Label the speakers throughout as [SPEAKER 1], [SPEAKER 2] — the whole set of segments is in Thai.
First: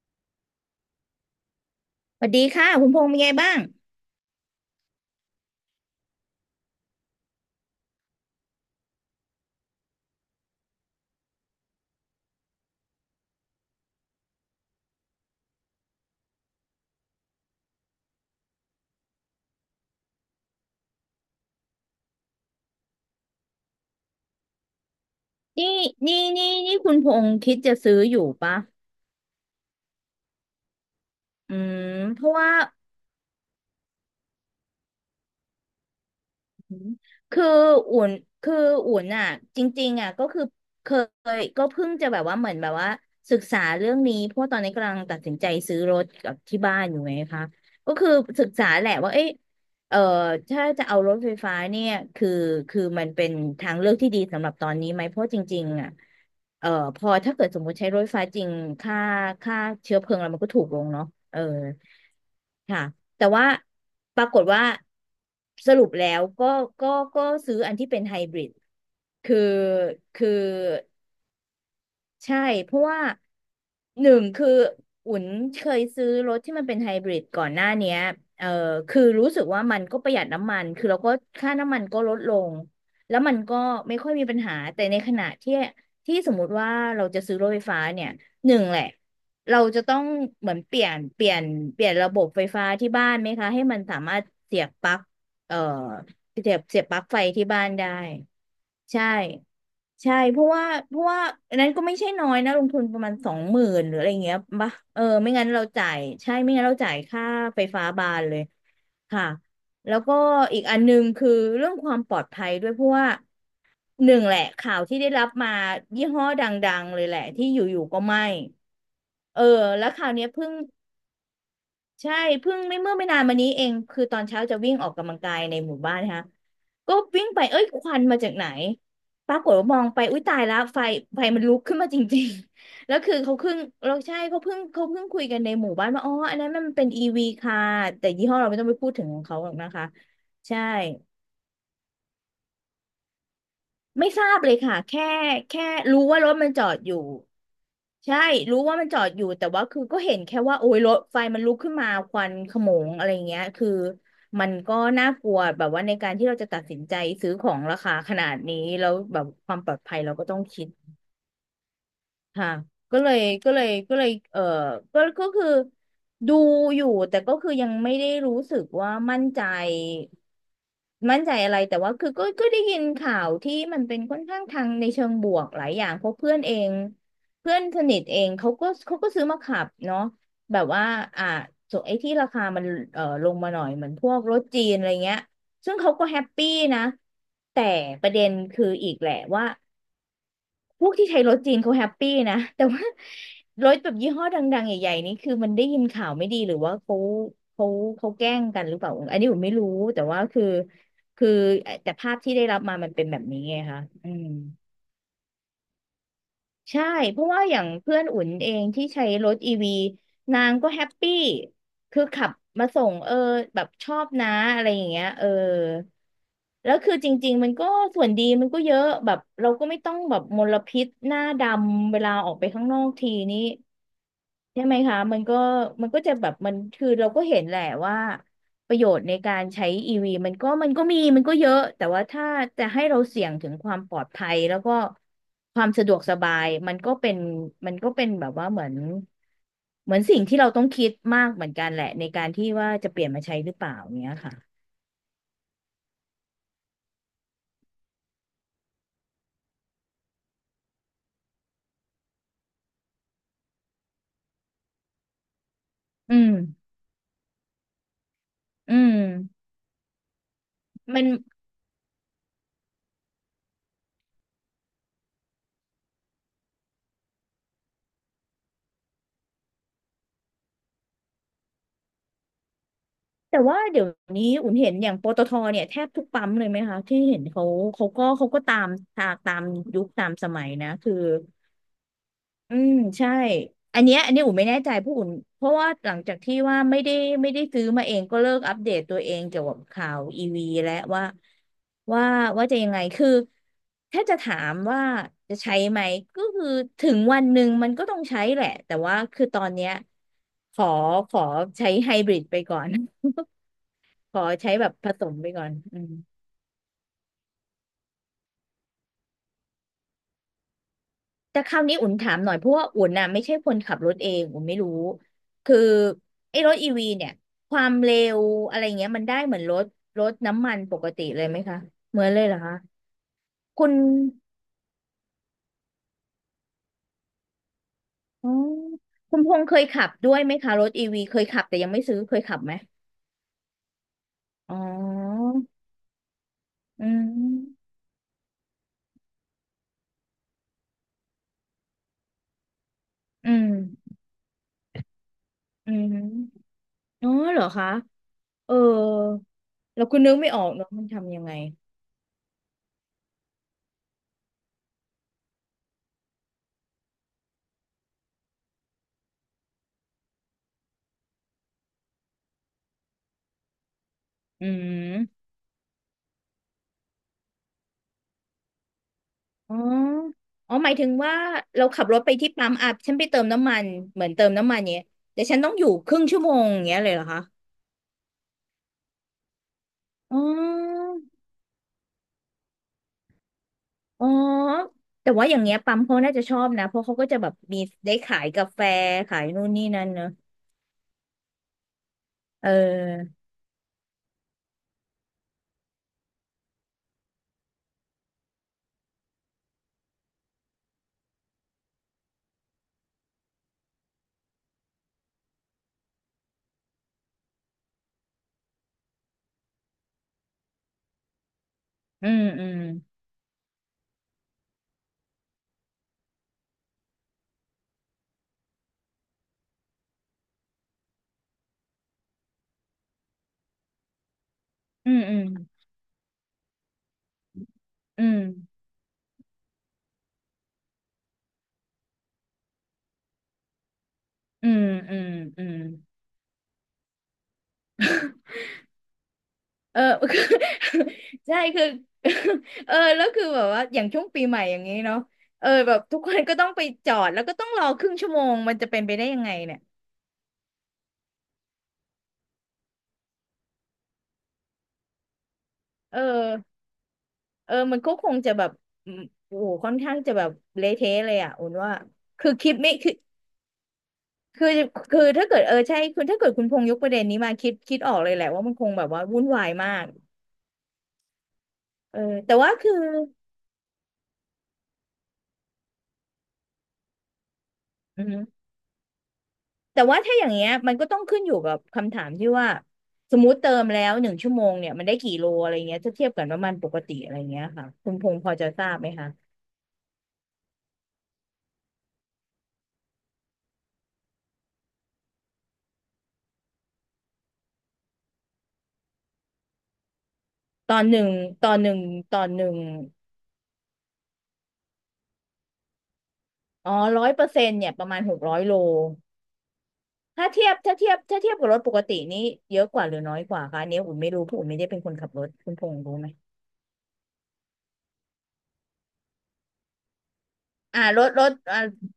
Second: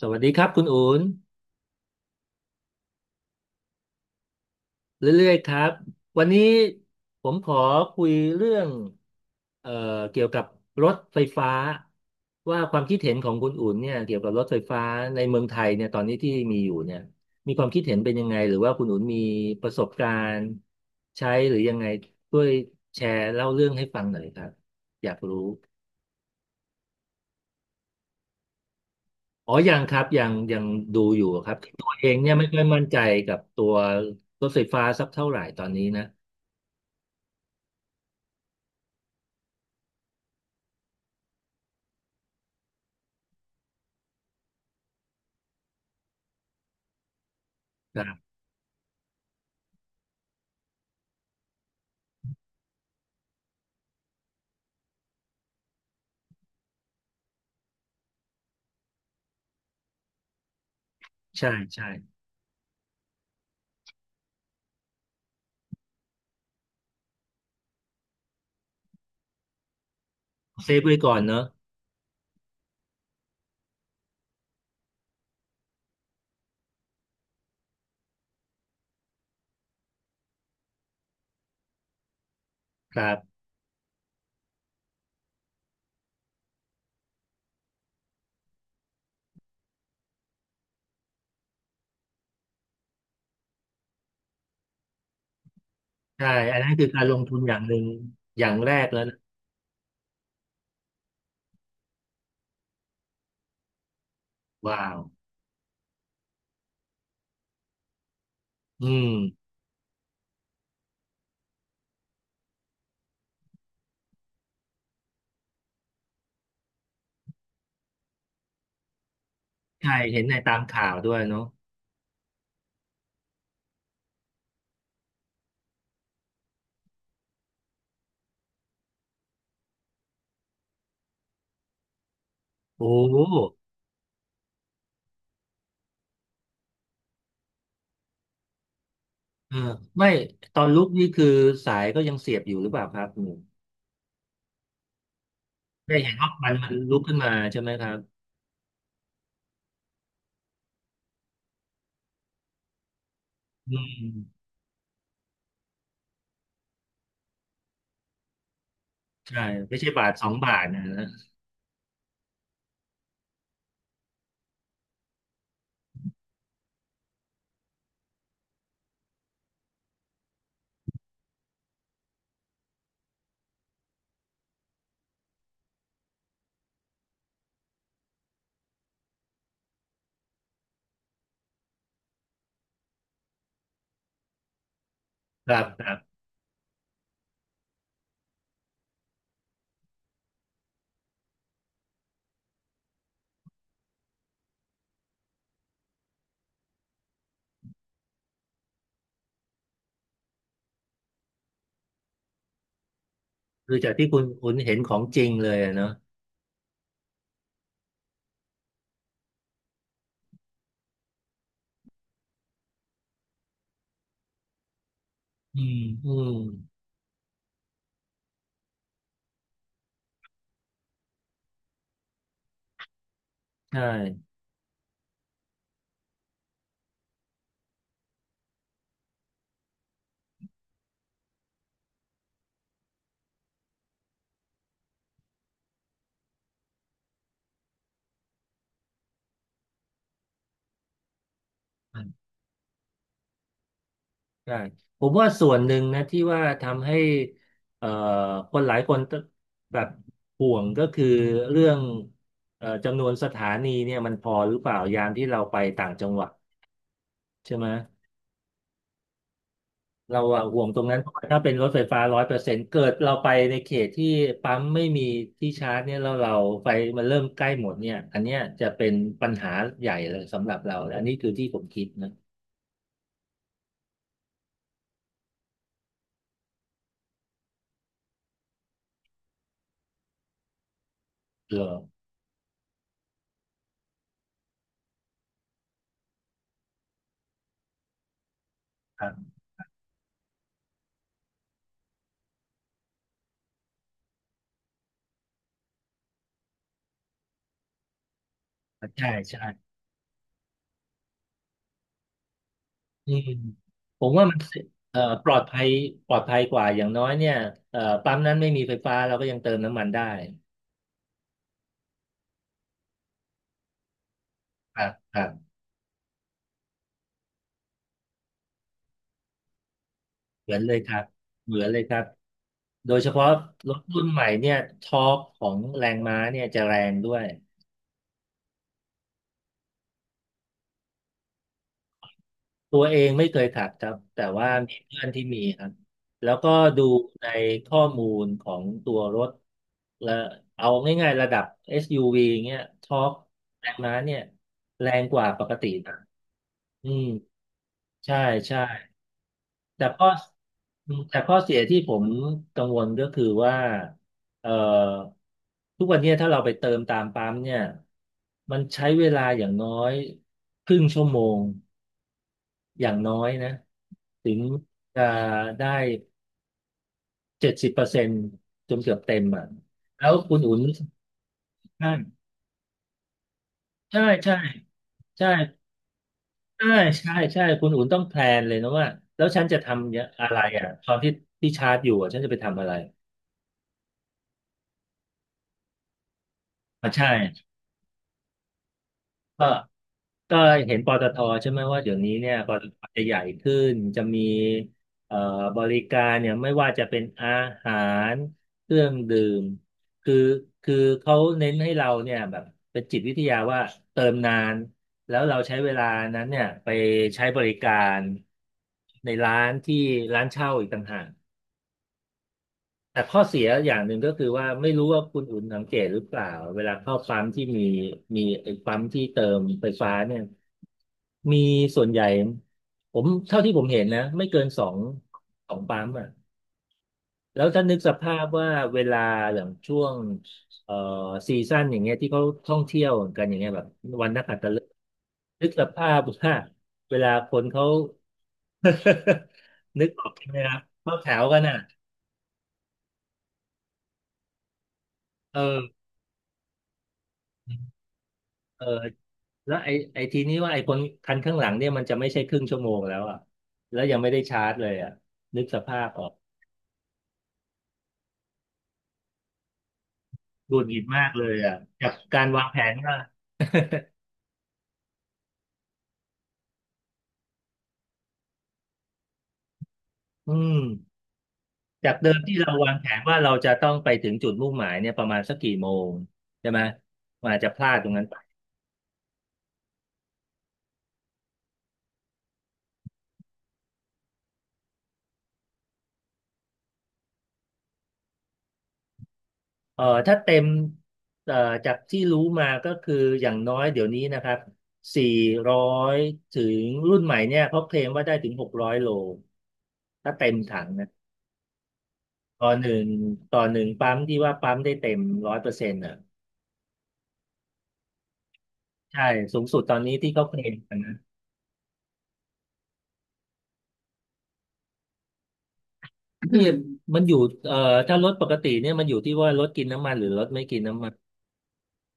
[SPEAKER 1] สวัสดีครับคุณอูน
[SPEAKER 2] สวัสดีค่ะคุณพงษ์เป็นไงบ้าง
[SPEAKER 1] เรื่อยๆครับ วันนี้ผมขอคุยเรื่องเอ่อเกี่ยวกับรถไฟฟ้าว่าความคิดเห็นของคุณอูนเนี่ยเกี่ยวกับรถไฟฟ้าในเมืองไทยเนี่ยตอนนี้ที่มีอยู่เนี่ยมีความคิดเห็นเป็นยังไงหรือว่าคุณอูนมีประสบการณ์ใช้หรือยังไงช่วยแชร์เล่าเรื่องให้ฟังหน่อยครับอยากรู้
[SPEAKER 2] นี่นี่คุณพงษ์คิดจะซื้ออยู่ปะ
[SPEAKER 1] อ๋อยังครับยังดูอยู่ค
[SPEAKER 2] อื
[SPEAKER 1] รับตั
[SPEAKER 2] ม
[SPEAKER 1] วเอง
[SPEAKER 2] เพ
[SPEAKER 1] เนี่
[SPEAKER 2] ราะ
[SPEAKER 1] ยไม่
[SPEAKER 2] ว่า
[SPEAKER 1] ค่อยมั่นใจกับตัวรถไฟฟ้าสักเท่าไหร่ตอนนี้น
[SPEAKER 2] อืมคืออุ่นคืออุ่นอ่ะจริงๆอ่ะก็คือเคยก็เพิ่งจะแบบว่าเหมือนแบบว่าศึกษาเรื่องนี้เพราะว่าตอนนี้กำลังตัดสินใจซื้อรถกับที่บ้านอยู่ไงคะก็คือ
[SPEAKER 1] ะ
[SPEAKER 2] ศึกษาแหละว่าเอ๊ะ เอ่อถ้าจะเอารถไฟฟ้าเนี่ยคือคือมันเป็นทางเลือกที่ดีสำหรับตอนนี้ไหมเพราะจริงๆอ่ะเอ่อพอถ้าเกิดสมมติใช้รถไฟฟ้าจริงค่าค่าเชื้อเพลิงอะไรมันก็ถูกลงเนาะเออ
[SPEAKER 1] ใช่ใช่
[SPEAKER 2] ค่ะแต่ว่าปรากฏว่าสรุปแล้วก็ก็ก็ซื้ออันที่เป็นไฮบริดคือคือ
[SPEAKER 1] เซฟไว้ก่อนเนอะ
[SPEAKER 2] ใช่เพราะว่าหนึ่งคืออุ่นเคยซื้อรถที่มันเป็นไฮบริดก่อนหน้าเนี้ยเออคือรู้สึกว่ามันก็ประหยัดน้ำมันคือเราก็ค่าน้ำมันก็ลดลง
[SPEAKER 1] ครั
[SPEAKER 2] แล้วมัน
[SPEAKER 1] บ
[SPEAKER 2] ก็ไม่ค่อยมีปัญหาแต่ในขณะที่สมมุติว่าเราจะซื้อรถไฟฟ้าเนี่ยหนึ่งแหละเราจะต้องเหมือนเปลี่ยนระบบไฟฟ้าที่บ้านไหมคะให้มันสามารถเสียบปลั๊กเอ่อ
[SPEAKER 1] ใช่
[SPEAKER 2] เสี
[SPEAKER 1] อั
[SPEAKER 2] ย
[SPEAKER 1] น
[SPEAKER 2] บ
[SPEAKER 1] นั้น
[SPEAKER 2] เสีย
[SPEAKER 1] คื
[SPEAKER 2] บ
[SPEAKER 1] อ
[SPEAKER 2] ป
[SPEAKER 1] กา
[SPEAKER 2] ลั๊ก
[SPEAKER 1] รล
[SPEAKER 2] ไฟ
[SPEAKER 1] งทุน
[SPEAKER 2] ที่
[SPEAKER 1] อย่า
[SPEAKER 2] บ้า
[SPEAKER 1] ง
[SPEAKER 2] น
[SPEAKER 1] หนึ่ง
[SPEAKER 2] ได้
[SPEAKER 1] อย่างแรกแล้ว
[SPEAKER 2] ใช่
[SPEAKER 1] นะ
[SPEAKER 2] เพราะว่าอันนั้นก็ไม่ใช่น้อยนะลงทุนประมาณ20,000หรืออะไรเงี้ยปะ
[SPEAKER 1] ว้าว
[SPEAKER 2] เออไม่งั้นเราจ่ายใช่ไม่งั้นเราจ่ายค่าไฟฟ้าบานเลย
[SPEAKER 1] อืม
[SPEAKER 2] ค่ะแล้วก็อีกอันหนึงคือเรื่องความปลอดภัยด้วยเพราะว่าหนึ่งแหละข่าวที่ได้รับมายี่ห้อดังๆเลยแหละที่อยู่ๆก็ไหม้เออแล้ว
[SPEAKER 1] ใช่
[SPEAKER 2] คราว
[SPEAKER 1] เห็น
[SPEAKER 2] เนี้ย
[SPEAKER 1] ใน
[SPEAKER 2] เพิ่
[SPEAKER 1] ตา
[SPEAKER 2] ง
[SPEAKER 1] มข่าวด้วยเนาะ
[SPEAKER 2] ใช่เพิ่งไม่เมื่อไม่นานมานี้เองคือตอนเช้าจะวิ่งออกกำลังกายในหมู่บ้านนะคะก็วิ่งไปเอ้ยควันมาจากไหนปรากฏว่ามองไปอุ้ยตายแล้วไฟมันลุกขึ้นมาจริงๆ
[SPEAKER 1] โอ้
[SPEAKER 2] แล้วคือ
[SPEAKER 1] โห
[SPEAKER 2] เขาเพิ่งเราใช่เขาเพิ่งคุยกันในหมู่บ้านว่าอ๋ออันนั้นมันเป็นอีวีค่ะแต่ยี่ห้อเราไม่ต้องไปพูดถึงของเขาหร
[SPEAKER 1] เอ
[SPEAKER 2] อก
[SPEAKER 1] อ
[SPEAKER 2] นะคะ
[SPEAKER 1] ไม่ต
[SPEAKER 2] ใช่
[SPEAKER 1] อนลุกนี่คือสายก็ยังเสียบอยู่หรือเปล่าครับหนู
[SPEAKER 2] ไม่ทราบเลยค่ะแค่แค่
[SPEAKER 1] ได้
[SPEAKER 2] รู้
[SPEAKER 1] เห็น
[SPEAKER 2] ว่าร
[SPEAKER 1] ว่า
[SPEAKER 2] ถมั
[SPEAKER 1] มั
[SPEAKER 2] น
[SPEAKER 1] น
[SPEAKER 2] จอ
[SPEAKER 1] มัน
[SPEAKER 2] ดอ
[SPEAKER 1] ลุก
[SPEAKER 2] ยู่
[SPEAKER 1] ขึ้นมาใช่ไหมครับ
[SPEAKER 2] ใช่รู้ว่ามันจอดอยู่แต่ว่าคือก็เห็นแค่ว่าโอ้ยรถไฟมันลุกขึ้นมาควันโขโมงอะไรเงี้ยคือ
[SPEAKER 1] อืม
[SPEAKER 2] มันก็น่ากลัวแบบว่าในการที่เราจะตัดสินใจซื้อของราคาขนาดนี้แล้วแบบ
[SPEAKER 1] ใช่
[SPEAKER 2] ความปลอ
[SPEAKER 1] ไม่
[SPEAKER 2] ด
[SPEAKER 1] ใช่
[SPEAKER 2] ภัย
[SPEAKER 1] บา
[SPEAKER 2] เรา
[SPEAKER 1] ทส
[SPEAKER 2] ก็
[SPEAKER 1] อง
[SPEAKER 2] ต้อง
[SPEAKER 1] บาท
[SPEAKER 2] คิด
[SPEAKER 1] นะนะ
[SPEAKER 2] ค่ะก็เลยเออก็คือดูอยู่แต่ก็คือยังไม่ได้รู้สึกว่ามั่นใจอะไรแต่ว่าคือก็ได้ยินข่าวที่มันเป็นค่อนข้างทางในเชิงบวกหลายอย่างเพราะเพื่อนเองเพื่อนสนิทเองเขาก็ซื้อมาขับเนาะแบบว่าอ่าส่วนไอ้ที่ราคามันเออลงมาหน่อยเหมือนพวกรถจีนอะไรเงี้ย
[SPEAKER 1] ครับ
[SPEAKER 2] ซึ่ง
[SPEAKER 1] ค
[SPEAKER 2] เขา
[SPEAKER 1] รับ
[SPEAKER 2] ก็แฮปปี้นะแต่ประเด็นคืออีกแหละว่า พวกที่ใช้รถจีนเขาแฮปปี้นะแต่ว่ารถแบบยี่ห้อดังๆใหญ่ๆนี่คือมันได้ยินข่าวไม่ดีหรือว่าเขาเขาแกล้งกันหรือเปล่าอันนี้ผมไม่รู้แต่ว่าคือแต่ภาพที่ได้รับมามันเป็นแบบนี้ไง
[SPEAKER 1] คือ
[SPEAKER 2] คะ
[SPEAKER 1] จากที่
[SPEAKER 2] อื
[SPEAKER 1] คุณ
[SPEAKER 2] ม
[SPEAKER 1] คุณเห็นของจริงเลยอะเนาะ
[SPEAKER 2] ใช่เพราะว่าอย่างเพื่อนอุ่นเองที่ใช้รถอีวีนางก็แฮปปี้คือขับมาส่งเออแบบชอบนะอะไรอย่างเงี้ยเออ
[SPEAKER 1] อืมอืม
[SPEAKER 2] แล้วคือจริงๆมันก็ส่วนดีมันก็เยอะแบบเราก็ไม่ต้องแบบมลพิษหน้าดำเวลาออกไปข้างนอกทีนี้
[SPEAKER 1] ใช่
[SPEAKER 2] ใช่ไหมคะมันก็จะแบบมันคือเราก็เห็นแหละว่าประโยชน์ในการใช้อีวีมันก็มีมันก็เยอะแต่ว่าถ้าจะให้เราเสี่ยงถึงความปลอดภัยแล้วก็ความสะดวกสบายมันก็เป็นแบบว่าเหมือนสิ่งที่เราต้องคิดมากเหมือนกันแหละในการที่ว่าจะเปลี่ยนมาใช้หรือเปล่าเนี้ยค่ะ
[SPEAKER 1] ใช่ผมว่าส่วนหนึ่งนะที่ว่าทำให้เอ่อคนหลายคนแบบห่วงก็คือเรื่องจำนวนสถานีเนี่ยมันพอหรือเปล่ายามที่เราไปต่างจัง
[SPEAKER 2] อื
[SPEAKER 1] หวัด
[SPEAKER 2] ม
[SPEAKER 1] ใช่ไหม
[SPEAKER 2] อืม
[SPEAKER 1] เราอะห่วงตรงนั้น
[SPEAKER 2] มัน
[SPEAKER 1] เพราะว่าถ้าเป็นรถไฟฟ้าร้อยเปอร์เซ็นต์เกิดเราไปในเขตที่ปั๊มไม่มีที่ชาร์จเนี่ยแล้วเราไฟมันเริ่มใกล้หมดเนี่ยอันเนี้ยจะเป็นปัญหาใหญ่เลยสำหรับเราและอันนี้คือที่ผมคิดนะ
[SPEAKER 2] แต่ว่าเดี๋ยวนี้อุ่นเห็นอย่างปตทเนี่ยแทบทุกปั๊มเลยไหมคะที่เห็นเขาเขาก็ตามยุคตามสมัยนะคือ
[SPEAKER 1] เออ
[SPEAKER 2] อืมใช่อันนี้อุ่นไม่แน่ใจเพราะอุ่นเพราะว่าหลังจากที่ว่าไม่ได้ซื้อมาเองก็เลิกอัปเดตตัว
[SPEAKER 1] ครั
[SPEAKER 2] เอง
[SPEAKER 1] บ
[SPEAKER 2] เกี่ยวกับข่าวอีวีและว่าว่าว่าจะยังไงคือถ้าจะถามว่าจะใช้ไหมก็คือถึงวันหนึ่งมันก็ต้องใช้แหละแต่ว่า
[SPEAKER 1] ใช่
[SPEAKER 2] คือต
[SPEAKER 1] ใช่
[SPEAKER 2] อนเนี้ยขอขอใช้ไฮบริดไปก่อน
[SPEAKER 1] อืมผม
[SPEAKER 2] ขอ
[SPEAKER 1] ว่ามัน
[SPEAKER 2] ใช้แบบผสม
[SPEAKER 1] ป
[SPEAKER 2] ไป
[SPEAKER 1] ลอด
[SPEAKER 2] ก่อน
[SPEAKER 1] ภัย
[SPEAKER 2] อืม
[SPEAKER 1] ปลอดภัยกว่าอย่างน้อยเนี่ยปั๊มนั้นไม่มีไฟฟ้าเราก็ยังเติมน้ำมันได้
[SPEAKER 2] แต่คราวนี้อุ่นถามหน่อยเพราะว่าอุ่นน่ะไม่ใช่คนขับรถเองอุ่นไม่รู้
[SPEAKER 1] ครับครับ
[SPEAKER 2] คือไอ้รถอีวีเนี่ยความเร็วอะไรเงี้ยมันได้เหมือนรถน้ำ
[SPEAKER 1] เห
[SPEAKER 2] มั
[SPEAKER 1] มือ
[SPEAKER 2] น
[SPEAKER 1] นเล
[SPEAKER 2] ป
[SPEAKER 1] ย
[SPEAKER 2] ก
[SPEAKER 1] ครั
[SPEAKER 2] ติ
[SPEAKER 1] บ
[SPEAKER 2] เลยไหม
[SPEAKER 1] เห
[SPEAKER 2] คะ
[SPEAKER 1] มือนเลยค
[SPEAKER 2] เห
[SPEAKER 1] รั
[SPEAKER 2] มื
[SPEAKER 1] บ
[SPEAKER 2] อนเลยเหรอคะ
[SPEAKER 1] โดยเฉพาะ
[SPEAKER 2] คุ
[SPEAKER 1] ร
[SPEAKER 2] ณ
[SPEAKER 1] ถรุ่นใหม่เนี่ยทอร์กของแรงม้าเนี่ยจะแรงด้วย
[SPEAKER 2] อ๋อคุณพงษ์เคยขับด้วยไหมคะรถอีวีเคยขับแต่ยังไม่ซื้อเคยขับไหม
[SPEAKER 1] ตัวเองไม่เคยขับครับแต่ว่า
[SPEAKER 2] อ๋
[SPEAKER 1] มีเพื่อนที่
[SPEAKER 2] อ
[SPEAKER 1] มีครับแล้วก็ดู
[SPEAKER 2] อื
[SPEAKER 1] ใน
[SPEAKER 2] ม
[SPEAKER 1] ข้อมูลของตัวรถและเอาง่ายๆระดับ SUV เงี้ยทอร์ก
[SPEAKER 2] อื
[SPEAKER 1] แรงม้า
[SPEAKER 2] ม
[SPEAKER 1] เนี่ยแรงกว่าปกติ
[SPEAKER 2] อื
[SPEAKER 1] นะ
[SPEAKER 2] ม
[SPEAKER 1] อืม
[SPEAKER 2] อ๋อเหรอคะ
[SPEAKER 1] ใช่
[SPEAKER 2] เออ
[SPEAKER 1] ใช่
[SPEAKER 2] แล้
[SPEAKER 1] แต่
[SPEAKER 2] วคุณ
[SPEAKER 1] ข้อ
[SPEAKER 2] นึกไม่ออกเนาะมันทำ
[SPEAKER 1] แต่
[SPEAKER 2] ยังไง
[SPEAKER 1] ข้อเสียที่ผมกังวลก็คือว่าเอ่อทุกวันเนี้ยถ้าเราไปเติมตามปั๊มเนี่ยมันใช้เวลาอย่างน้อยครึ่งชั่วโมงอย่างน้อยนะถึง
[SPEAKER 2] อื
[SPEAKER 1] จะ
[SPEAKER 2] ม
[SPEAKER 1] ได้70%จนเกือบเต็มอ่ะ
[SPEAKER 2] อ๋อ
[SPEAKER 1] แล้วคุณ
[SPEAKER 2] อ๋
[SPEAKER 1] อุ่
[SPEAKER 2] อ
[SPEAKER 1] น
[SPEAKER 2] หมายถึงว่าเราขับ
[SPEAKER 1] ใช่
[SPEAKER 2] รถไปที่ปั๊มอ่ะฉันไปเติมน้ำมัน
[SPEAKER 1] ใช่
[SPEAKER 2] เหมือนเติม
[SPEAKER 1] ใช่
[SPEAKER 2] น้ำมันเนี้ยแต่
[SPEAKER 1] ใช่
[SPEAKER 2] ฉันต้องอยู่ครึ่งชั่วโมงอย่าง
[SPEAKER 1] ใช่
[SPEAKER 2] เงี้ยเลยเหรอคะ
[SPEAKER 1] ใช่คุณอุ่นต้องแพลนเลยนะว่าแล้วฉันจะท
[SPEAKER 2] อ๋
[SPEAKER 1] ำอะไรอ่ะ
[SPEAKER 2] อ
[SPEAKER 1] ตอนที่ที่ชาร์จอยู่อะฉันจะไปทำอะไร
[SPEAKER 2] อ๋อแต่ว่าอย่างเงี้ยปั๊มเขาน่าจะชอบนะ เพราะ
[SPEAKER 1] อ่ะ
[SPEAKER 2] เขาก็
[SPEAKER 1] ใช่
[SPEAKER 2] จะแบบมีได้ขายกาแฟขายนู่
[SPEAKER 1] ก็
[SPEAKER 2] นนี่นั่นเนอะ
[SPEAKER 1] ก็เห็นปตทใช่ไหมว่าเดี๋ยวนี้เนี่ย
[SPEAKER 2] เ
[SPEAKER 1] ปตทจะให
[SPEAKER 2] ออ
[SPEAKER 1] ญ่ขึ้นจะมีเอ่อบริการเนี่ยไม่ว่าจะเป็นอาหารเครื่องดื่มคือคือเขาเน้นให้เราเนี่ยแบบเป็นจิตวิทยาว่าเติมนานแล้วเราใช้เวลานั้นเนี่ยไปใช้บริการในร้านที่ร้านเช่าอีกต่างหาก
[SPEAKER 2] อืมอืม
[SPEAKER 1] แต่ข้อเสียอย่างหนึ่งก็คือว่าไม่รู้ว่าคุณอุ่นสังเกตหรือเปล่าเวลาเข้าปั๊มที่มีไอ้ปั๊มที่เติมไฟฟ้าเนี่ยมีส่วนใหญ่ผมเท่าที่ผมเห็นนะไม่เกินสอง
[SPEAKER 2] อืมอืม
[SPEAKER 1] สองปั๊มอ่ะแล้วถ้านึกส
[SPEAKER 2] อื
[SPEAKER 1] ภา
[SPEAKER 2] ม
[SPEAKER 1] พว่าเวลาอย่างช่วงเอ่อซีซั่นอย่างเงี้ยที่เขาท่องเที่ยวกันอย่างเงี้ยแบบวันนักขัต
[SPEAKER 2] อื
[SPEAKER 1] ฤก
[SPEAKER 2] ม
[SPEAKER 1] ษ์
[SPEAKER 2] อืมอื
[SPEAKER 1] นึก
[SPEAKER 2] ม
[SPEAKER 1] สภาพว่าเวลาคนเขา
[SPEAKER 2] เอ อ
[SPEAKER 1] นึก ออกใช่ไหมครับเข้าแถว
[SPEAKER 2] ใช่
[SPEAKER 1] กันอ่ะ
[SPEAKER 2] คือ เออแล้วคือแบบว่าอย่างช่วงปีใหม่อย่างนี้เนาะ
[SPEAKER 1] เอ
[SPEAKER 2] เออแบบ
[SPEAKER 1] อ
[SPEAKER 2] ทุกคนก็ต้องไปจอดแล้วก็ต้องรอครึ่งชั่วโมงมัน
[SPEAKER 1] เออ
[SPEAKER 2] จะเป็นไปได้ยังไง
[SPEAKER 1] แล้
[SPEAKER 2] เนี่
[SPEAKER 1] ว
[SPEAKER 2] ย
[SPEAKER 1] ไอ้ทีนี้ว่าไอ้คนคันข้างหลังเนี่ยมันจะไม่ใช่ครึ่งชั่วโมงแล้วอ่ะแล้วยังไม่ได้ชาร์จเลยอ่ะนึกสภาพ
[SPEAKER 2] เออ
[SPEAKER 1] ออก
[SPEAKER 2] เออมันก็คงจะแบบอืมโอ้โหค่อนข้างจะแบบ
[SPEAKER 1] หงุด
[SPEAKER 2] เละ
[SPEAKER 1] หงิด
[SPEAKER 2] เทะ
[SPEAKER 1] มาก
[SPEAKER 2] เลย
[SPEAKER 1] เล
[SPEAKER 2] อ่ะ
[SPEAKER 1] ย
[SPEAKER 2] อุ่น
[SPEAKER 1] อ่ะ
[SPEAKER 2] ว่า
[SPEAKER 1] จากการ
[SPEAKER 2] คือ
[SPEAKER 1] วาง
[SPEAKER 2] คิด
[SPEAKER 1] แผ
[SPEAKER 2] ไม่
[SPEAKER 1] น
[SPEAKER 2] คือ
[SPEAKER 1] ว่า
[SPEAKER 2] คือคือถ้าเกิดเออใช่คุณถ้าเกิดคุณพงษ์ยกประเด็นนี้มาคิดออกเลยแหละว่ามันคงแบบว่าวุ่นวายมาก
[SPEAKER 1] อืมจา
[SPEAKER 2] เอ
[SPEAKER 1] ก
[SPEAKER 2] อ
[SPEAKER 1] เดิม
[SPEAKER 2] แต่
[SPEAKER 1] ที่เรา
[SPEAKER 2] ว่าคื
[SPEAKER 1] วา
[SPEAKER 2] อ
[SPEAKER 1] งแผนว่าเราจะต้องไปถึงจุดมุ่งหมายเนี่ยประมาณสักกี่โมงใช่ไหมมันอาจจะพลาดตรง
[SPEAKER 2] อื
[SPEAKER 1] นั้นไป
[SPEAKER 2] ม แต่ว่าถ้าอย่างเงี้ยมันก็ต้องขึ้นอยู่กับคำถามที่ว่าสมมติเติมแล้ว1 ชั่วโมงเนี่ยมันได้กี่โลอะไรเงี้ยถ้าเทียบกับน้ำมันปกติอะไรเงี้ยค่ะคุณพงษ์พอจะทราบไหมคะ
[SPEAKER 1] เออถ้าเต็มเอ่อจากที่รู้มาก็คืออย่างน้อยเดี๋ยวนี้นะครับสี่ร้อยถึงรุ่นใหม่เนี่ยเขาเคลมว่าได้ถึง600 กม.ถ้าเต็มถัง
[SPEAKER 2] ตอนหนึ่งตอนหนึ่งตอนห
[SPEAKER 1] ต่
[SPEAKER 2] นึ่
[SPEAKER 1] อ
[SPEAKER 2] ง
[SPEAKER 1] หนึ่งต่อหนึ่งปั๊มที่ว่าปั๊มได้เต็มร้อยเปอร์เซ็นต์อ่ะ
[SPEAKER 2] อ๋อ100%เนี่ยประมาณหกร้อยโล
[SPEAKER 1] ใช่สูงสุดตอนนี้ที่เขา
[SPEAKER 2] ถ้า
[SPEAKER 1] เคล
[SPEAKER 2] เทียบ
[SPEAKER 1] มกั
[SPEAKER 2] ถ้า
[SPEAKER 1] น
[SPEAKER 2] เทีย
[SPEAKER 1] นะ
[SPEAKER 2] บถ้าเทียบกับรถปกตินี่เยอะกว่าหรือน้อยกว่าคะอันนี้อุ่นไม่รู้เพราะอุ่นไม่ได้เป็นคนขับรถคุณพงษ์รู้ไหม
[SPEAKER 1] นี่มันอยู่เอ่อถ้ารถปกติเนี่ยมันอยู่ที่ว่ารถกินน้ำมันหรือรถไม่กิน
[SPEAKER 2] อ่า
[SPEAKER 1] น้ำมัน
[SPEAKER 2] รถอ่า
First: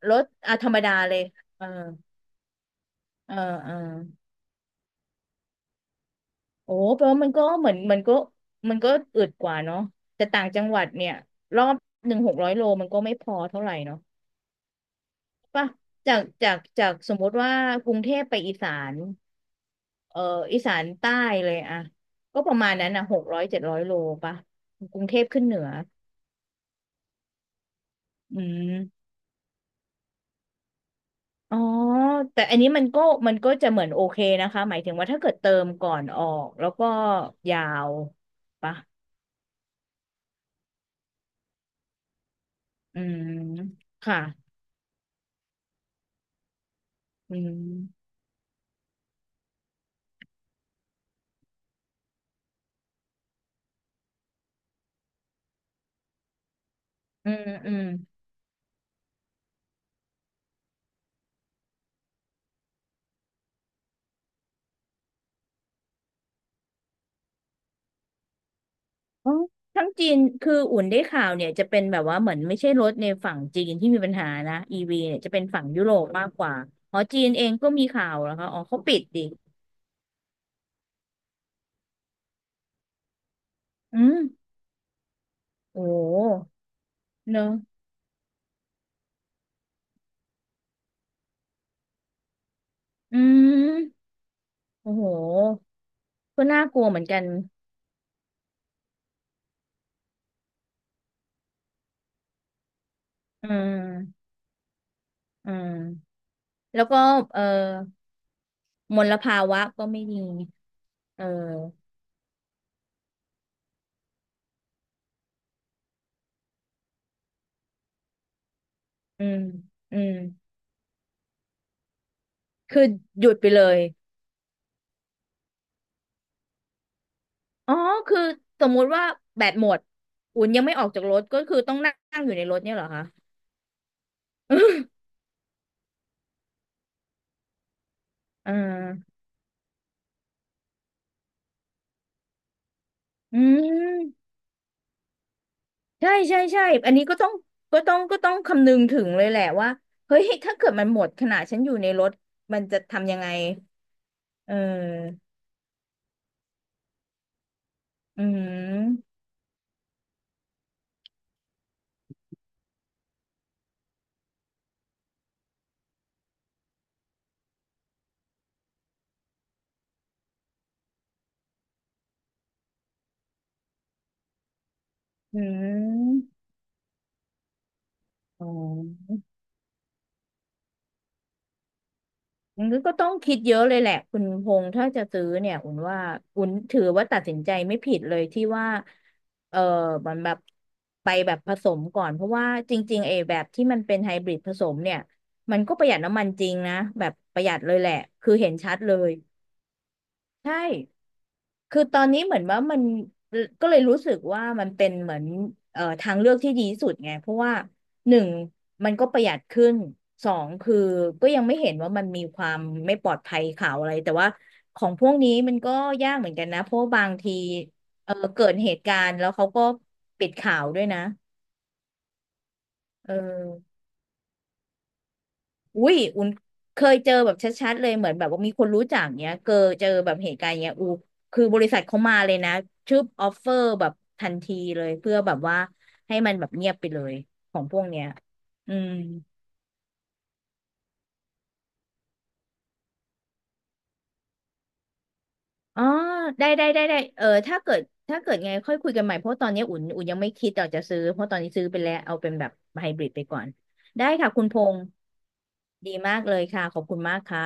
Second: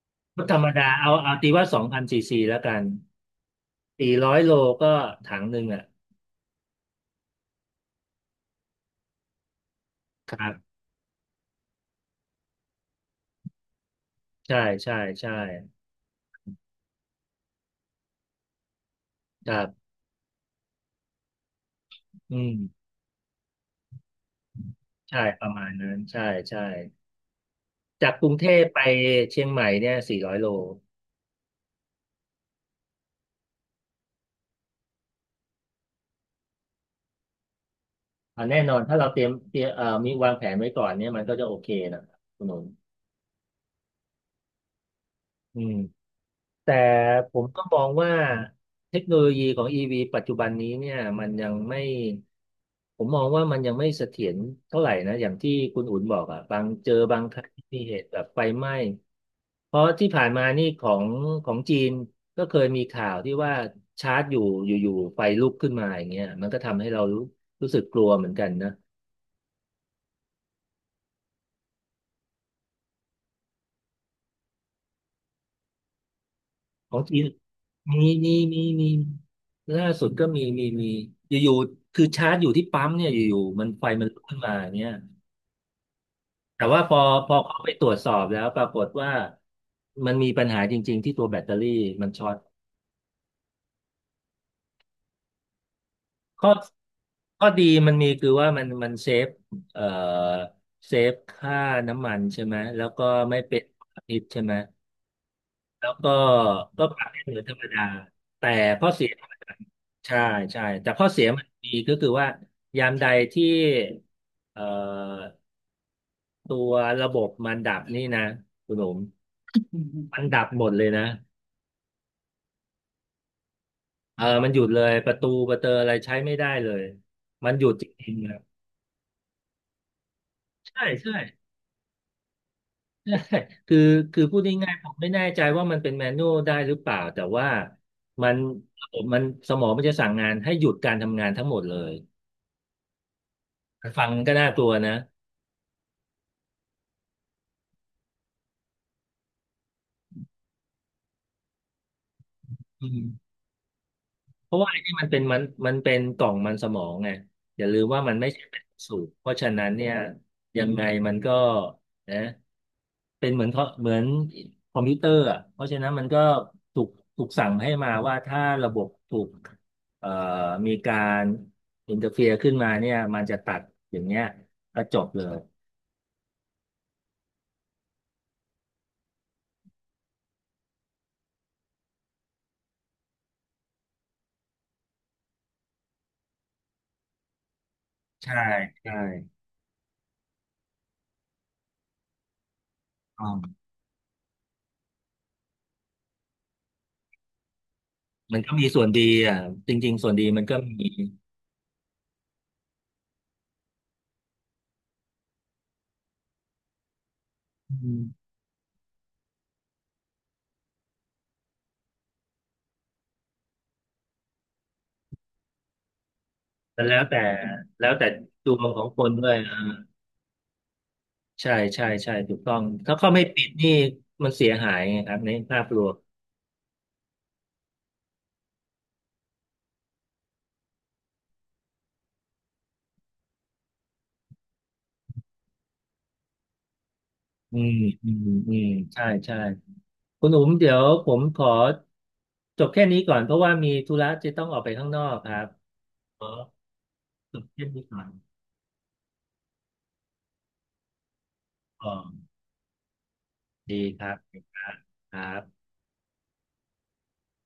[SPEAKER 2] รถ
[SPEAKER 1] รถธ
[SPEAKER 2] อ่า
[SPEAKER 1] รร
[SPEAKER 2] ธ
[SPEAKER 1] ม
[SPEAKER 2] รรม
[SPEAKER 1] ดา
[SPEAKER 2] ดา
[SPEAKER 1] เอา
[SPEAKER 2] เลย
[SPEAKER 1] เอาตี
[SPEAKER 2] เอ
[SPEAKER 1] ว่า
[SPEAKER 2] อ
[SPEAKER 1] 2000 ซีซีแล้วกัน
[SPEAKER 2] เออเออ
[SPEAKER 1] สี่ร้อยโลก็ถังหนึ่งอ่ะ
[SPEAKER 2] โอ้แปลว่ามันก็เหมือนมันก็มันก็อึดกว่าเนาะแต่
[SPEAKER 1] ค
[SPEAKER 2] ต่า
[SPEAKER 1] รั
[SPEAKER 2] งจัง
[SPEAKER 1] บ
[SPEAKER 2] หวัดเนี่ยรอบหนึ่งหกร้อยโลมันก็ไม่พอเท่าไหร่เนาะ
[SPEAKER 1] ใช่ใช่ใช่
[SPEAKER 2] ป่ะจากสมมติว่ากรุงเทพไปอีสาน
[SPEAKER 1] ครับ
[SPEAKER 2] เอ่ออีสานใต้เลยอะ
[SPEAKER 1] อื
[SPEAKER 2] ก็
[SPEAKER 1] ม
[SPEAKER 2] ประมาณนั้นอะ600 700 โลป่ะกรุงเท
[SPEAKER 1] ใช่
[SPEAKER 2] พ
[SPEAKER 1] ป
[SPEAKER 2] ขึ้น
[SPEAKER 1] ระ
[SPEAKER 2] เหนื
[SPEAKER 1] มา
[SPEAKER 2] อ
[SPEAKER 1] ณนั้นใช่ใช่จากกรุง
[SPEAKER 2] อื
[SPEAKER 1] เทพไป
[SPEAKER 2] ม
[SPEAKER 1] เชียงใหม่เนี่ยสี่ร้อยโล
[SPEAKER 2] อ๋อแต่อันนี้มันก็มันก็จะเหมือนโอเคนะคะหมายถึงว่าถ้าเกิดเติมก่อนออกแล้วก็ยาว
[SPEAKER 1] อ่ะแน่น
[SPEAKER 2] ป่ะ
[SPEAKER 1] อนถ้าเราเตรียมเตรียมมีวางแผนไว้ก่อนเนี่ยมันก็จะโอเคนะคุณหนุน
[SPEAKER 2] อืมค่ะ
[SPEAKER 1] อืม แต่ผ
[SPEAKER 2] อื
[SPEAKER 1] มก็มอง
[SPEAKER 2] ม
[SPEAKER 1] ว่าเทคโนโลยีของ EV ปัจจุบันนี้เนี่ยมันยังไม่ผมมองว่ามันยังไม่เสถียรเท่าไหร่นะอย่างที่คุณอุ่นบอกอ่ะบาง
[SPEAKER 2] อื
[SPEAKER 1] ค
[SPEAKER 2] ม
[SPEAKER 1] รั้ง
[SPEAKER 2] อื
[SPEAKER 1] มี
[SPEAKER 2] ม
[SPEAKER 1] เหตุแบบไฟไหม้เพราะที่ผ่านมานี่ของจีนก็เคยมีข่าวที่ว่าชาร์จอยู่อยู่ๆไฟลุกขึ้นมาอย่างเงี้ยมันก็ทำให้เรารู้สึกกลัวเหมือนกันนะ
[SPEAKER 2] อ๋อทั้งจีนคืออุ่นได้ข่าวเนี่ยจะเป็นแบบว่าเหมือนไม่ใช่รถในฝั่งจีนที่มีปัญหานะอีวีเนี่ยจะเป็นฝั่งยุโรปมากกว่า
[SPEAKER 1] ข
[SPEAKER 2] อ๋
[SPEAKER 1] อ
[SPEAKER 2] อ
[SPEAKER 1] งจี
[SPEAKER 2] จี
[SPEAKER 1] น
[SPEAKER 2] นเองก็มีข่า
[SPEAKER 1] มี
[SPEAKER 2] ว
[SPEAKER 1] มี
[SPEAKER 2] แล้วค่ะอ๋
[SPEAKER 1] มี
[SPEAKER 2] อเขา
[SPEAKER 1] มี
[SPEAKER 2] ปิดดิ
[SPEAKER 1] ล่าสุดก็มีอยู่ๆคือชาร์จอยู่ที่ปั๊มเนี่ยอยู่ๆมันไฟ
[SPEAKER 2] อื
[SPEAKER 1] มัน
[SPEAKER 2] ม
[SPEAKER 1] ลุกขึ้นมาเนี่ย
[SPEAKER 2] โอ้โห
[SPEAKER 1] แต่ว่าพอ
[SPEAKER 2] เนอะ
[SPEAKER 1] เขาไปตรวจสอบแล้วปรากฏว่ามันมีปัญหาจริงๆที่ตัวแบตเตอรี่มันช็อต
[SPEAKER 2] อืมโอ้โหก็
[SPEAKER 1] ข้อ
[SPEAKER 2] น่ากลัวเหมือนกัน
[SPEAKER 1] ข้อดีมันมีคือว่ามันเซฟเอ่อเซฟค่าน้ำมันใช่ไหมแล้วก็ไม่
[SPEAKER 2] อื
[SPEAKER 1] เป็นพิษ
[SPEAKER 2] ม
[SPEAKER 1] ใช่ไหม
[SPEAKER 2] อื
[SPEAKER 1] แล้วก็
[SPEAKER 2] มแล้
[SPEAKER 1] ก็
[SPEAKER 2] ว
[SPEAKER 1] ป
[SPEAKER 2] ก็
[SPEAKER 1] รับให้เหมื
[SPEAKER 2] เอ
[SPEAKER 1] อ
[SPEAKER 2] อ
[SPEAKER 1] นธรรมดาแต่ข้อ
[SPEAKER 2] ม
[SPEAKER 1] เสีย
[SPEAKER 2] ล
[SPEAKER 1] ม
[SPEAKER 2] ภาวะก็ไม่ดี
[SPEAKER 1] ใช่ใช่แต่ข้อเสี
[SPEAKER 2] เอ
[SPEAKER 1] ยมันมี
[SPEAKER 2] อ
[SPEAKER 1] ก็คือว่ายามใดที่เอ่อตัวระบบมันดับนี่นะคุณหนุ่ม
[SPEAKER 2] อืมอืม
[SPEAKER 1] มันดับหมดเลยนะ
[SPEAKER 2] คือหยุดไปเลย
[SPEAKER 1] เออมันหยุดเลยประตูประเตออะไรใช้ไม่ได้เลยมันหยุ
[SPEAKER 2] อ๋
[SPEAKER 1] ด
[SPEAKER 2] อ
[SPEAKER 1] จริง
[SPEAKER 2] คือ
[SPEAKER 1] ๆครับ
[SPEAKER 2] สมมุติว่าแบตหมดอุ่นยังไม่อ
[SPEAKER 1] ใช่
[SPEAKER 2] อกจาก
[SPEAKER 1] ใช่
[SPEAKER 2] ร ถก็คือต้องนั่งอยู่ในรถเนี่ยเหรอคะ
[SPEAKER 1] ใช่คือคือพูดง่ายๆผม ไม่แน่ใจว่ามันเป็นแมนนวลได้หรือเปล่าแต่ว่ามัน
[SPEAKER 2] อ่
[SPEAKER 1] ระบบ
[SPEAKER 2] า
[SPEAKER 1] มันสมองมันจะสั่งงานให้หยุดการทำงานทั้งหมดเลย
[SPEAKER 2] อื
[SPEAKER 1] ฟัง
[SPEAKER 2] ม
[SPEAKER 1] ก็น่ากลัวนะ
[SPEAKER 2] ใช่ ใช่ใช่อันนี้ก็ต้องก็ต้องคำนึงถึงเลยแหละว่า เฮ้ยถ้าเกิดมันหมดขณะฉันอยู่ในรถ มันจะ
[SPEAKER 1] อื
[SPEAKER 2] ทำยัง
[SPEAKER 1] ม
[SPEAKER 2] ไง
[SPEAKER 1] เพ
[SPEAKER 2] เ
[SPEAKER 1] ราะว่าไอ้นี่มันเป็
[SPEAKER 2] ออ
[SPEAKER 1] นมันเป็นกล่องมันสมองไงอย่าลืมว่ามัน
[SPEAKER 2] อื
[SPEAKER 1] ไม่ใช่เป็นสู
[SPEAKER 2] ม
[SPEAKER 1] บเพราะฉะนั้นเนี่ยยังไงมันก็นะเป็นเหมือนเขาเหมือนคอมพิวเตอร์อ่ะเพราะฉะนั้นมันก็ถูกถูกสั่งให้มาว่าถ้าระบบถูกเอ่อมีการอินเตอร์เฟียขึ้นมาเนี่ยมันจะตัดอย่างเงี้ยก็จบเลย
[SPEAKER 2] อืมอ๋อ มันก็ต้องคิดเยอะเลยแหละคุณพงษ์ถ้าจะซื้อเนี่ยอุ่นว่าอุ่นถือว่าตัดสินใจไม่ผิดเลย
[SPEAKER 1] ใช่
[SPEAKER 2] ที่ว่า
[SPEAKER 1] ใช่
[SPEAKER 2] เออมันแบบไปแบบผสมก่อนเพราะว่าจริงๆไอ้แบบที่
[SPEAKER 1] อ่า
[SPEAKER 2] มันเป็นไฮบริดผสมเนี่ยมันก็ประหยัดน้ำมันจริงนะแบบประหยัดเลยแหละคือ
[SPEAKER 1] มัน
[SPEAKER 2] เห็
[SPEAKER 1] ก็
[SPEAKER 2] น
[SPEAKER 1] มี
[SPEAKER 2] ชัด
[SPEAKER 1] ส่วน
[SPEAKER 2] เล
[SPEAKER 1] ดี
[SPEAKER 2] ย
[SPEAKER 1] อ่ะจริงๆส่วนดีมัน
[SPEAKER 2] ใช่
[SPEAKER 1] ก็มี
[SPEAKER 2] คือตอนนี้เหมือนว่ามันก็เลยรู้สึกว่ามันเป็นเหมือนเอ่อทางเลือกที่ดีที่สุดไงเพราะว่า
[SPEAKER 1] อื
[SPEAKER 2] หนึ่ง
[SPEAKER 1] ม
[SPEAKER 2] มันก็ประหยัดขึ้นสองคือก็ยังไม่เห็นว่ามันมีความไม่ปลอดภัยข่าวอะไรแต่ว่าของพวกนี้มันก็ยากเหมือนกันนะเพราะ
[SPEAKER 1] มัน
[SPEAKER 2] ว่า
[SPEAKER 1] แล้ว
[SPEAKER 2] บาง
[SPEAKER 1] แต่
[SPEAKER 2] ที
[SPEAKER 1] แล้วแต่
[SPEAKER 2] เออเกิ
[SPEAKER 1] ด
[SPEAKER 2] ด
[SPEAKER 1] วง
[SPEAKER 2] เห
[SPEAKER 1] ขอ
[SPEAKER 2] ตุ
[SPEAKER 1] ง
[SPEAKER 2] กา
[SPEAKER 1] คน
[SPEAKER 2] รณ์
[SPEAKER 1] ด้
[SPEAKER 2] แล้
[SPEAKER 1] ว
[SPEAKER 2] ว
[SPEAKER 1] ย
[SPEAKER 2] เขา
[SPEAKER 1] อ่า
[SPEAKER 2] ก็ปิดข่าวด้วยนะ
[SPEAKER 1] ใช่ใช่ใช่ถูกต้องถ้าเขา
[SPEAKER 2] เอ
[SPEAKER 1] ไม่ปิดนี่
[SPEAKER 2] อ
[SPEAKER 1] มันเสียหายไงครับในภาพร
[SPEAKER 2] อุ้
[SPEAKER 1] วม
[SPEAKER 2] ยอุ่นเคยเจอแบบชัดๆเลยเหมือนแบบว่ามีคนรู้จักเนี้ยเกอเจอแบบเหตุการณ์เนี้ยอูคือบริษัทเขามาเลยนะชื่อออฟเฟอร์แบบทันทีเลยเพื่อแบบว่าให้มันแบบเงียบไปเลยข
[SPEAKER 1] อื
[SPEAKER 2] อง
[SPEAKER 1] ม
[SPEAKER 2] พวกเนี้ย
[SPEAKER 1] อืมอืม
[SPEAKER 2] อืม
[SPEAKER 1] ใช่ใช่คุณอุ๋มเดี๋ยวผมขอจบแค่นี้ก่อนเพราะว่ามีธุระจะต้องออกไปข้างนอกครับ
[SPEAKER 2] อ๋อ
[SPEAKER 1] ขอ
[SPEAKER 2] ได้เออ
[SPEAKER 1] จบ
[SPEAKER 2] ถ้า
[SPEAKER 1] แค่
[SPEAKER 2] เกิด
[SPEAKER 1] นี้ก่อน
[SPEAKER 2] ไงค่อยคุยกันใหม่ เพราะตอนนี้อุ่นยังไม่คิดอยากจะซื้อ เพราะตอนนี้ซื้อไป
[SPEAKER 1] อ๋อ
[SPEAKER 2] แล้วเอาเป็นแบบไฮบริดไปก่อน
[SPEAKER 1] ดีค
[SPEAKER 2] ได้
[SPEAKER 1] รับ
[SPEAKER 2] ค่ะ
[SPEAKER 1] ดี
[SPEAKER 2] คุณ
[SPEAKER 1] ค
[SPEAKER 2] พ
[SPEAKER 1] รับ
[SPEAKER 2] งษ์
[SPEAKER 1] ครับ
[SPEAKER 2] ดีมากเลยค่ะ ขอบคุณมากค่ะ